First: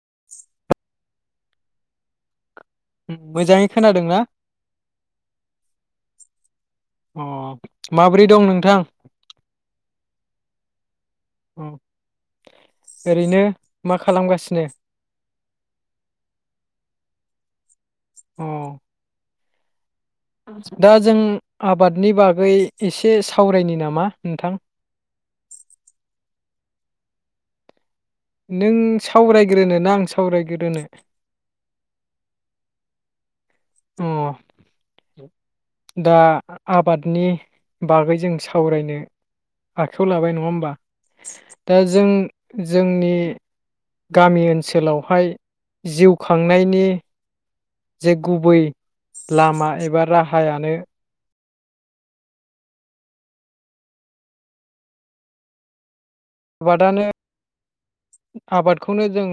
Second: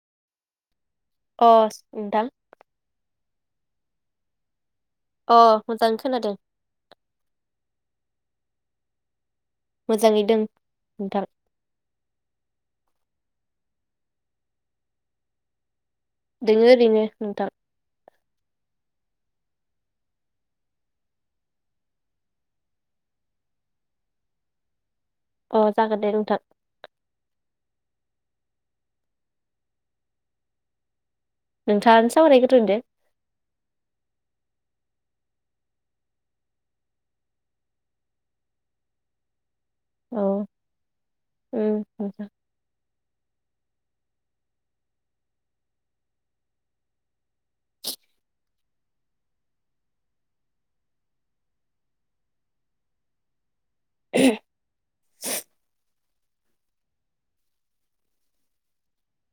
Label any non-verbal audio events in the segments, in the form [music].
[unintelligible] अ नोंथां। ओम मोजाङै खोनादों ना? अ मोजां खोनादों। अह माब्रै दं नोंथां? मोजाङै दों नोंथां। अ ओरैनो मा खालामगासिनो? दङो ओरैनो नोंथां। अह। दा जों आबादनि बागै एसे सावरायनि नामा नोंथां? अ जागोन दे नोंथां। नों सावरायग्रोनोना आं सावरायग्रोनो? नोंथाङानो सावरायग्रोदो। अ दा आबादनि बागै जों सावरायनो आखाइायाव औ लाबाय नङा ओमबा दा उम जों नोंथां जोंनि गामि ओनसोलावहाय जिउ खांनायनि जे गुबै लामा एबा राहायानो [unintelligible] आबादानो आबादखौनो जों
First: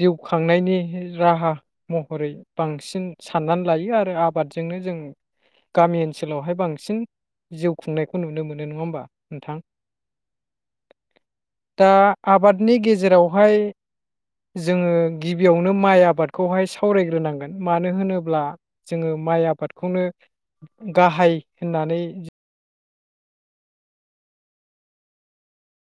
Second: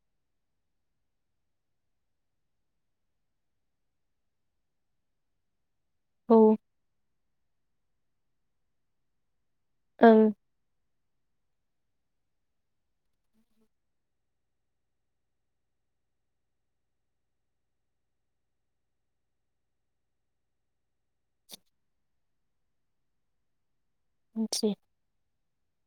जिउ खांनायनि राहा महरै बांसिन साननानै लायो आरो आबादजोंनो जों गामि औ ओनसोलावहाय बांसिन जिउ खुंनायखौ नुनो मोनो नङा ओमबा नोंथां? ओं दा आबादनि गेजे जेरावहाय जोङो गिबियावनो माइ आबादखौहाय सावरायग्रोनांगोन मानो होनोब्ला जोङो माइ आबादखौनो गाहाय होननानै [unintelligible]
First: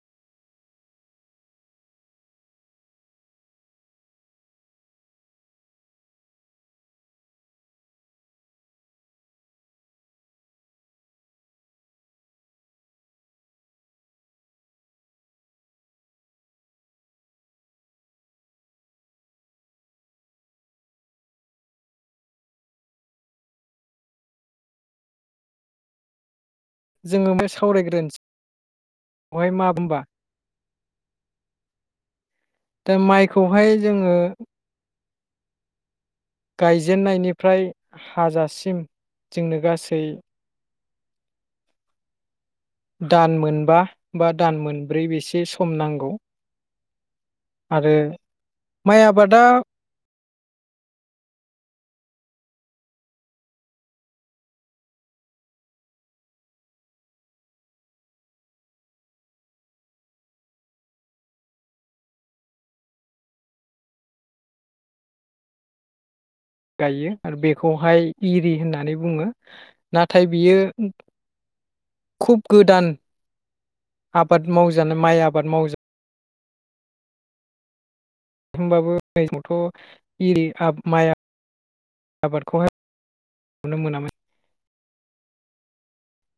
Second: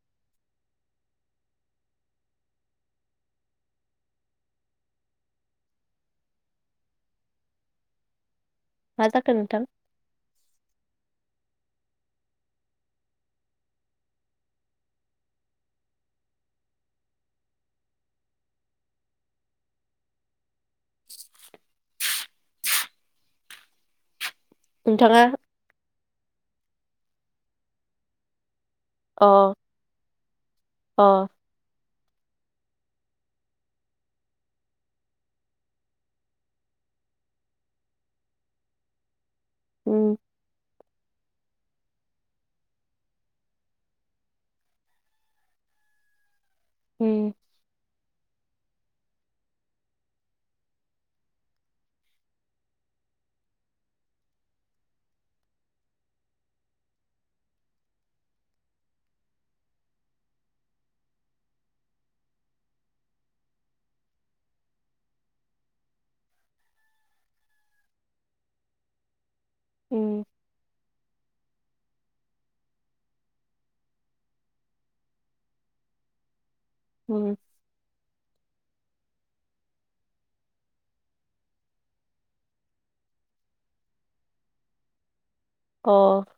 मा जाखो नोंथां? नोंथाङा जोङो बे सावरायग्रोनोसो अ अ दा माइखौहाय जोङो गायजेननायनिफ्राय हाजासिम जोंनो गासै उम दान मोनबा बा दान मोनब्रै बेसे सम नांगौ। उम ओ माइ आबादा गायो आरो बेखौहाय इरि होननानै बुङो। उम नाथाय बियो खुब गोदान आबाद मावजानाय माइ आबाद मावजा उम ओमबाबो [unintelligible] इरि आ माइ आबादखौहाय नुनो मोनामोन। अ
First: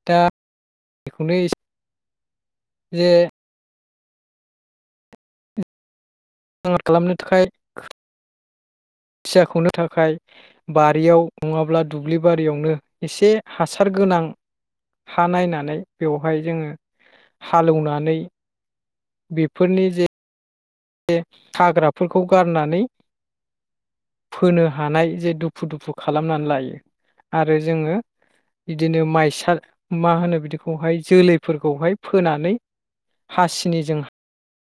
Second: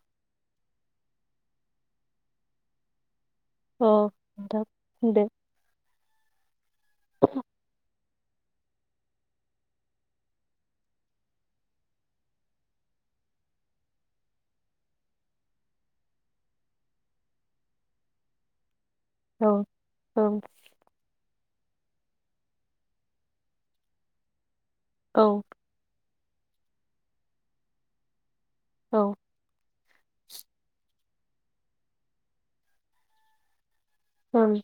दा बेखौनो इस जे अ आदा बुंदो। [unintelligible] खालामनो थाखाय [unintelligible] थाखाय बारियाव नङाब्ला दुब्लि बारियावनो इसे हासार गोनां हा नायनानै बेवहाय जोङो हालोवनानै औ औ। हाग्राफोरखौ गारनानै फोनो हानाय औ जे दुफु दुफु खालामनानैलायो आरो जोङो। इदिनो औ माइसा माहोनो बिदिखौहाय जोलैफोरखौहाय फोनानै हासिनिजों ओं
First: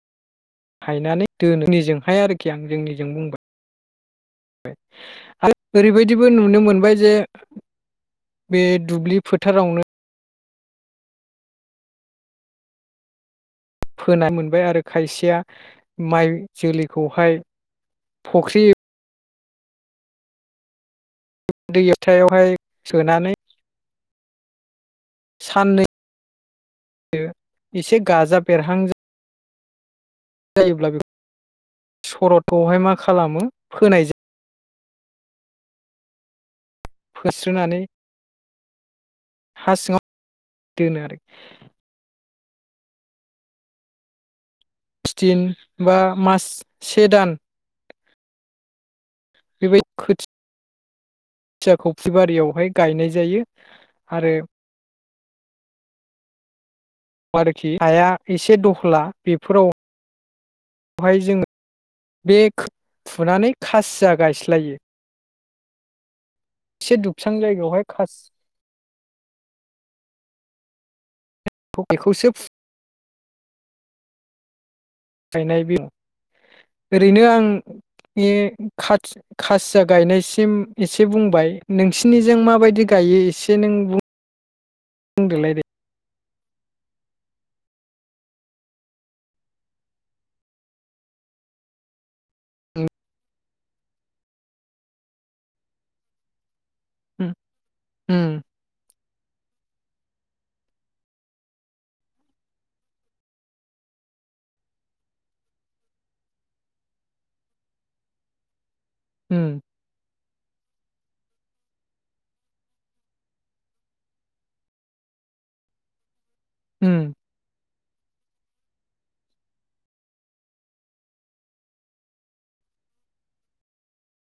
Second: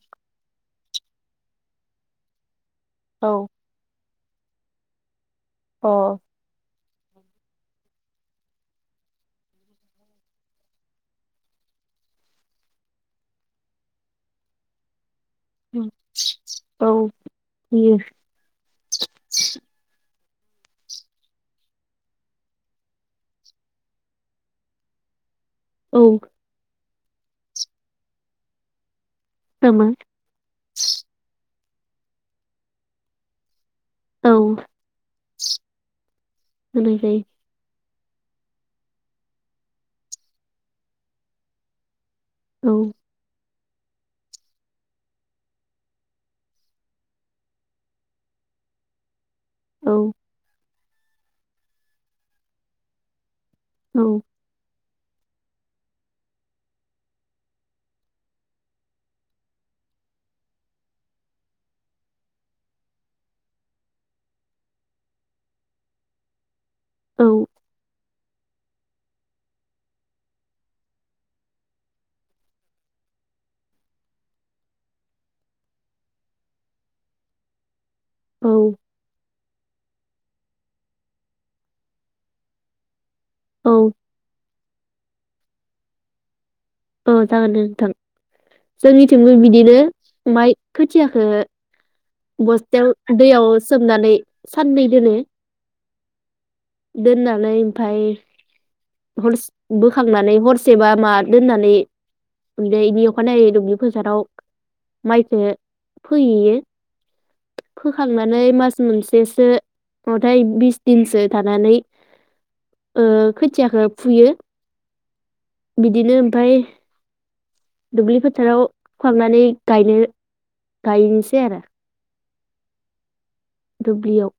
हायनानै [unintelligible] जोंनिजों [unintelligible] औ [inaudible] [unintelligible] अ ओरैबायदिबो नुनो मोनबाय जे, बे दुब्लि फोथारावनो फोना मोनबाय आरो खायसे या उम माइ औ जोलैखौहाय, होयो फख्रि [inaudible] [unintelligible] सोनानै साननै औ [unintelligible] एसे गाजा बेरहां [unintelligible] [unintelligible] जायोब्ला [unintelligible] मा खालामो फोनाय [unintelligible] औ [inaudible] जायो फोस्रोनानै [inaudible] हा सिङाव [unintelligible] औ। [unintelligible] बा मास से दान। बेबाय औ [unintelligible] [unintelligible] बारियावहाय गायनाय जायो। औ आरो आरोखि हाया एसे दख्ला बेफोराव [inaudible] हाय जोङो बे [inaudible] फुनानै खासिया गायस्लायो। से औ दुबसां जायगायावहाय [unintelligible] [unintelligible] बेखौसो [unintelligible] गायनाय बि [inaudible] ओरैनो आं बे औ खाथि खासिया गायनायस [unintelligible] एसे बुंबाय नोंसिनिजों माबायदि गायो? एसे औ नों बुं बुंदोलाय दे। औ जागोन दे नोंथां, जोंनिथिंबो बिदिनो माइ खोथियाखो बस्थाय, दैआव सोमनानै साननै दोनो [inaudible] उम दोननानै फाय उम हरसे बोखांनानै हरसेबा मा दोननानै बेनि अखानायै दुब्लि फोथाराव माइ फोयो फोहैयो फोखांनानै मास मोनसेसो उम अथाय बिस दिनसो थानानै ओ खोथियाखौ फुयो बिदिनो फाय उम दुब्लि फोथाराव थांनानै गायनो गायनोसै आरो दुब्लियाव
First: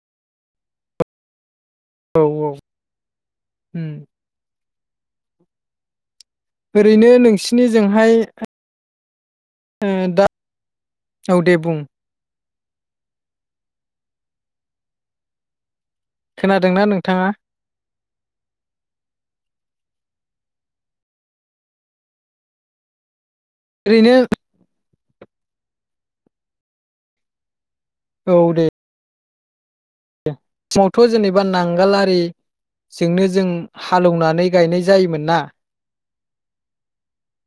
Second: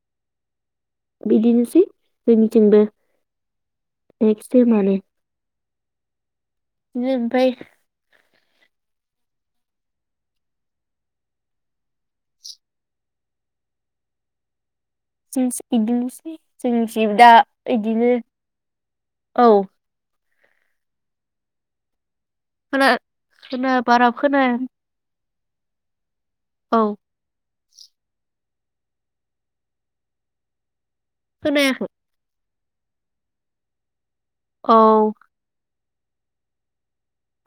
बिदिनो औ जोंनिथिंबो उम एक सेमानो ओरैनो नोंसिनिजोंहाय ओ दा औ दे बुं जोंसो बिदिनोसै जोंनि खोनादोंना थि नोंथाङा दा बिदिनो औ खोना खोना बारा ओरैनो खोनाया औ औ दे दे फुङावथ जेनेबा खोनायाखै नांगालारि जोंनो जों हालेवनानै गायनाय औ जायोमोन ना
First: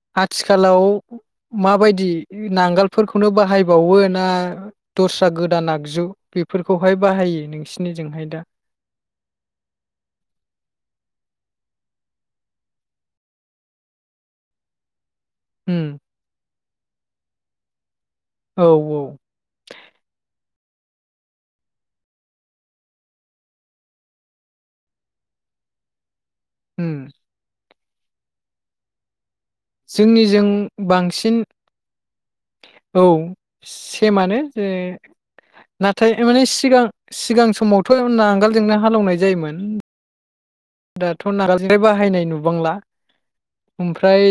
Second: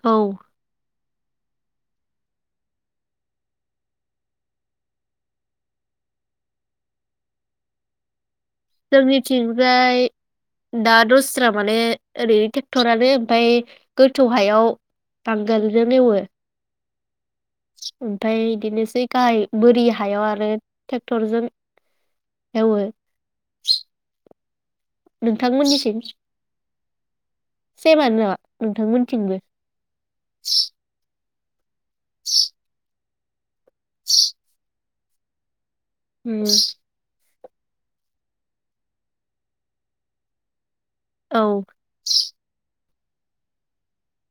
औ आथिखालाव माबायदि नांगोलफोरखौनो बाहायबावो ना दस्रा गोदान आगजु बेफोरखौहाय बाहायो नोंसिनिजोंहाय दा जोंनिथिंजाय दा दस्रा माने ओरै ट्रेक्टरानो ओमफ्राय गोथौ हायाव उम नांगोलजों एवो [inaudible] ओमफ्राय औ बिदिनोसै औ गाहाय बोरि हायाव आरो ट्रेक्टरजों एवो नोंथांमोननिथिं हुम सेमानो नामा नोंथांमोनथिंबो जोंनिजों बांसिन [inaudible] औ सेमानो जे नाथाय माने उम सिगां सिगां समावथ नांगोलजोंनो हालेवनाय जायोमोन दाथ' नांगोल औ जे बाहायनाय नुबांला [unintelligible] ओमफ्राय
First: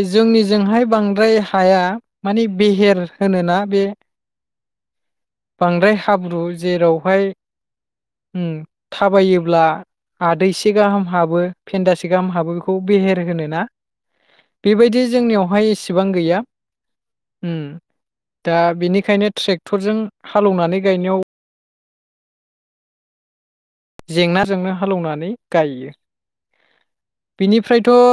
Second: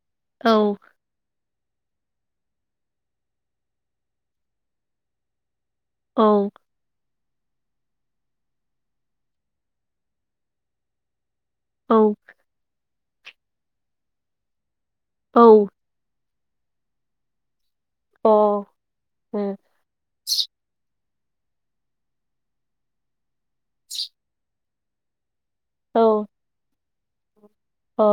औ जोंनिजोंहाय बांद्राय हा हाया माने बेहेर होनोना बे बांद्राय औ हाब्रु जेरावहाय उम थाबायोब्ला आदैसे गाहाम हाबो फेन्दासे औ गाहाम हाबो बेखौ बेहेर होनो ना? बेबायदि औ जोंनियावहाय एसेबां गैया उम दा अ बेनिखायनो उम ट्रेक्टरजों हालौवनानै गायनायाव जेंनाजोंनो हालौवनानै गायो औ बिनिफ्रायथ अ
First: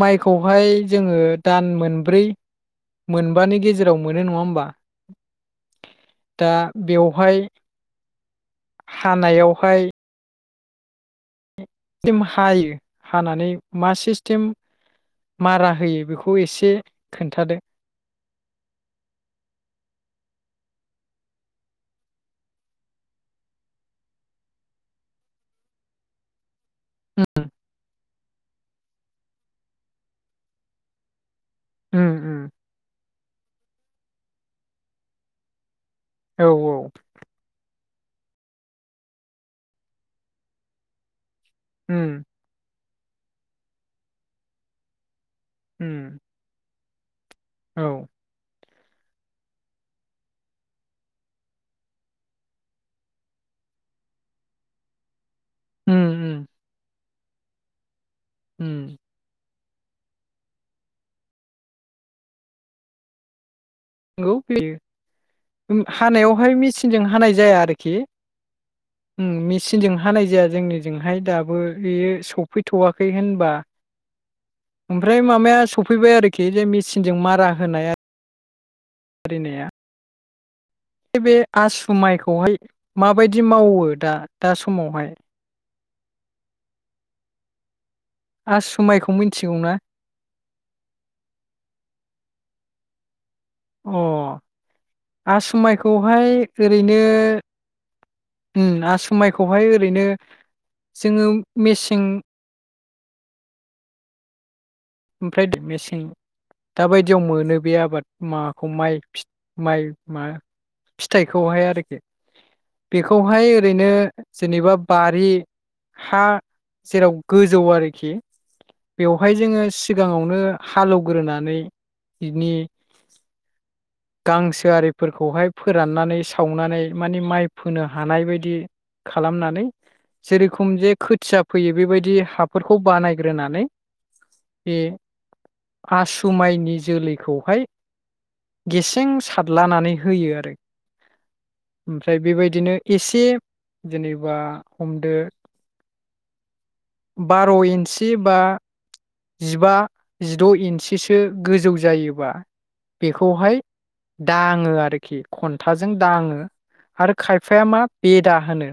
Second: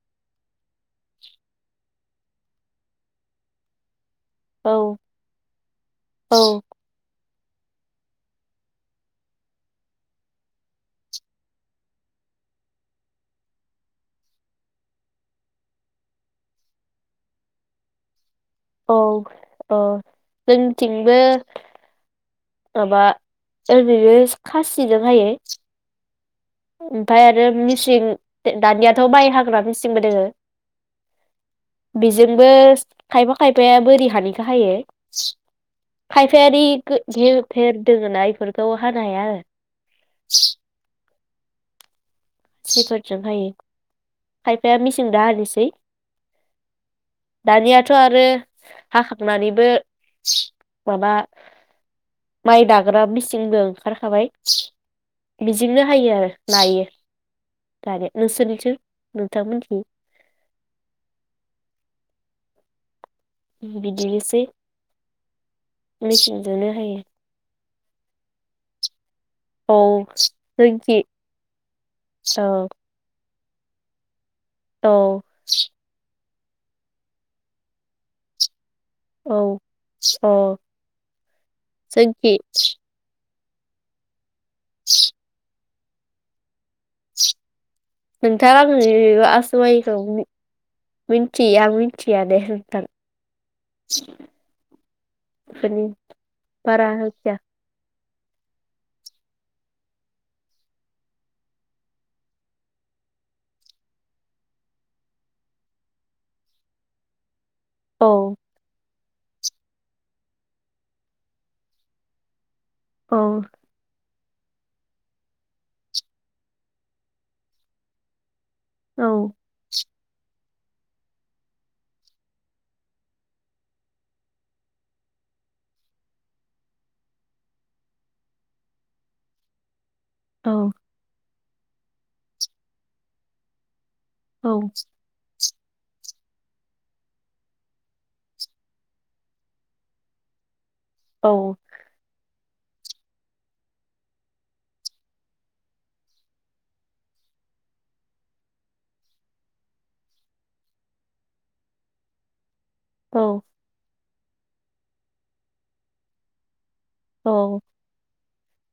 माइखौहाय जोङो दान मोनब्रै मोनबानि गेजेराव मोनो नङा होबा औ दा औ बेवहाय हानायावहाय सिम हायो हानानै मा सिस्टेम मारा होयो बेखौ एसे खोन्थादो औ अ जोंथिंबो माबा ओरैनो खासिजोंहायो ओमफाय आरो मिसिं दानियाथ माइ हाग्रा मिसिंबो दोङो। उम उम बेजोंबो खायफा खायफाया बोरि हानिखाे हायो औ खायफारि गो जि फेर दोङो ना बेफोरखौ हानो हाया आरो उम सिफोरजों हायो खायफाया मेसिं दाे लि होम। दानियाथ' आरो हाखांनानैबो माबा माइ दाग्रा मिसिंबो ओंखारखाबाय। बिदिनो उम हायो आरो उम नायो दारेन नोंसोरनिथिं उम नोंथांमोन [unintelligible] [unintelligible] गौ बिदिनोसै बियो हानायावहाय मेचिनजोंनो हायो मेचिनजों हानाय जाया आरो के उम औ मेचिनजों हानाय जाया जोंखि जोंनिजोंहाय दाबो बेयो औ सफैथ'वाखै होनबा [inaudible] [inaudible] ओमफ्राय औ मामाया सफैबाय आरो खि जे मिचिनजों मारा होनाया औ अ बे आसु जोंखि माइखौहाय माब बायदि मावो दा दा समावहाय नोंथां आङो आसु माइखौ आसु मिथिगौना माइखौ मिन्थिया मिथिया दे [unintelligible] [unintelligible] अ बेफोरनि आसुमाइखौहाय बारा ओरैनो मिथिया उम आसुमाइखौहाय ओरैनो जोङो मेसें ओमफ्राय मेसें दााबायदियाव मोनो बे आबाद औ माखौ माइ माइ मा फिथाइखौहाय आरोखि औ बेखौहाय ओरैनो जेनेबा बारि हा जेराव गोजौ आरोखि औ बेवहाय जोङो [unintelligible] सिगाङावनो हालौवग्रोनानै बिनि गांसोआरिफोरखौहाय फोराननानै सावनानै माने माइ फोनो हानाय बायदि खालामनानै औ जेरुखुम जे खोथिया फैयो बेबायदि हाफोरखौ बानायग्रोनानै औ आसुमायनि जोलैखौहाय गेसें सारलानानै होयो आरो औ ओमफ्राय बेबायदि बिदिनो एसे जेनेबा हमदो बार इन्सि बा जिबा जिदइन्सिसो गोजौ जायोबा औ बेखौहाय दाङो आरोखि खन्थाजों दाङो आरो औ खायफाया मा बेदा हानो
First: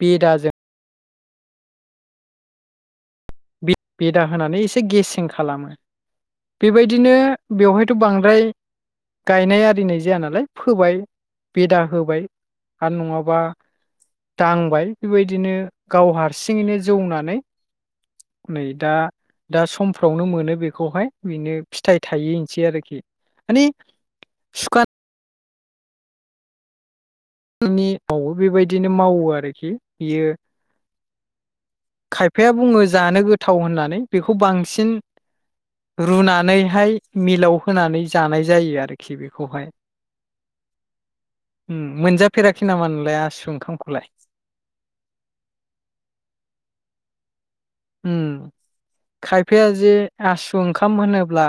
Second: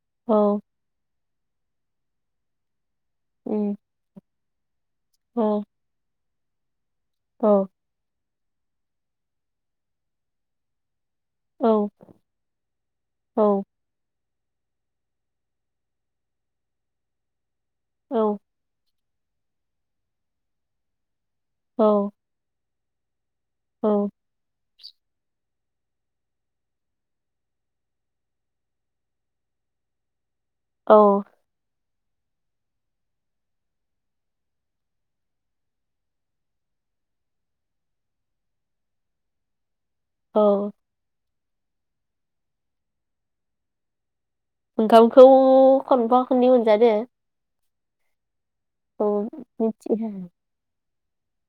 बे दाजों औ उम बि बे दा होनानै एसे गेसें औ खालामो। बेबाय दिनो औ बेवहायथ बांद्राय गायनाय आरिनाय जाया नालाय फोबाय औ बेदा होबाय आरो नङाबा औ दांबाय बेबायदिनो गाव हारसिङैनो जौनानै नै दा दा समफ्रावनो मोनो बेखौहाय। बिनो औ फिथाइ थाहैनोसै आरो खि। माने औ सुखा जोंनिआबो बेबायदिनो मावो आरोखि बियो औ। खायफाया बुङो जानो गोथाव होननानै बेखौ बांसिन रुनानैहाय मिलाव होनानै जानाय जायो आरोखि बेखौहाय। औ। उम मोनजाफेराखै नामा नोंलाय आसु ओंखामखौलाय। ओंखामखौ खनफा खननै मोनजादो। उम औ खायफाया जे मिथियो आसु ओंखाम होनोब्ला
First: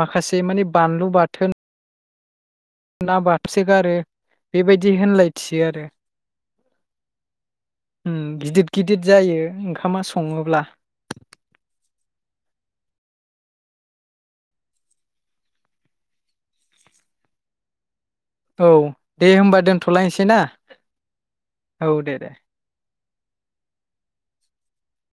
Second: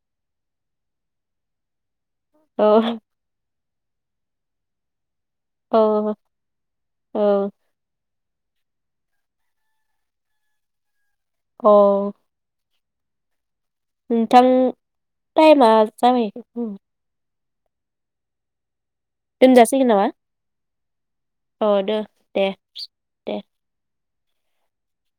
माखासे माने बानलु बाथोन औ। सोगारो बेबायदि होनलाय अ औ। उम गिदिद गिदिद जायो ओंखामा सङोब्ला। अ नोंथां टाइमा जाबाय। औ। दे होमबा दोनथलायसै ना औ दो दे। दे।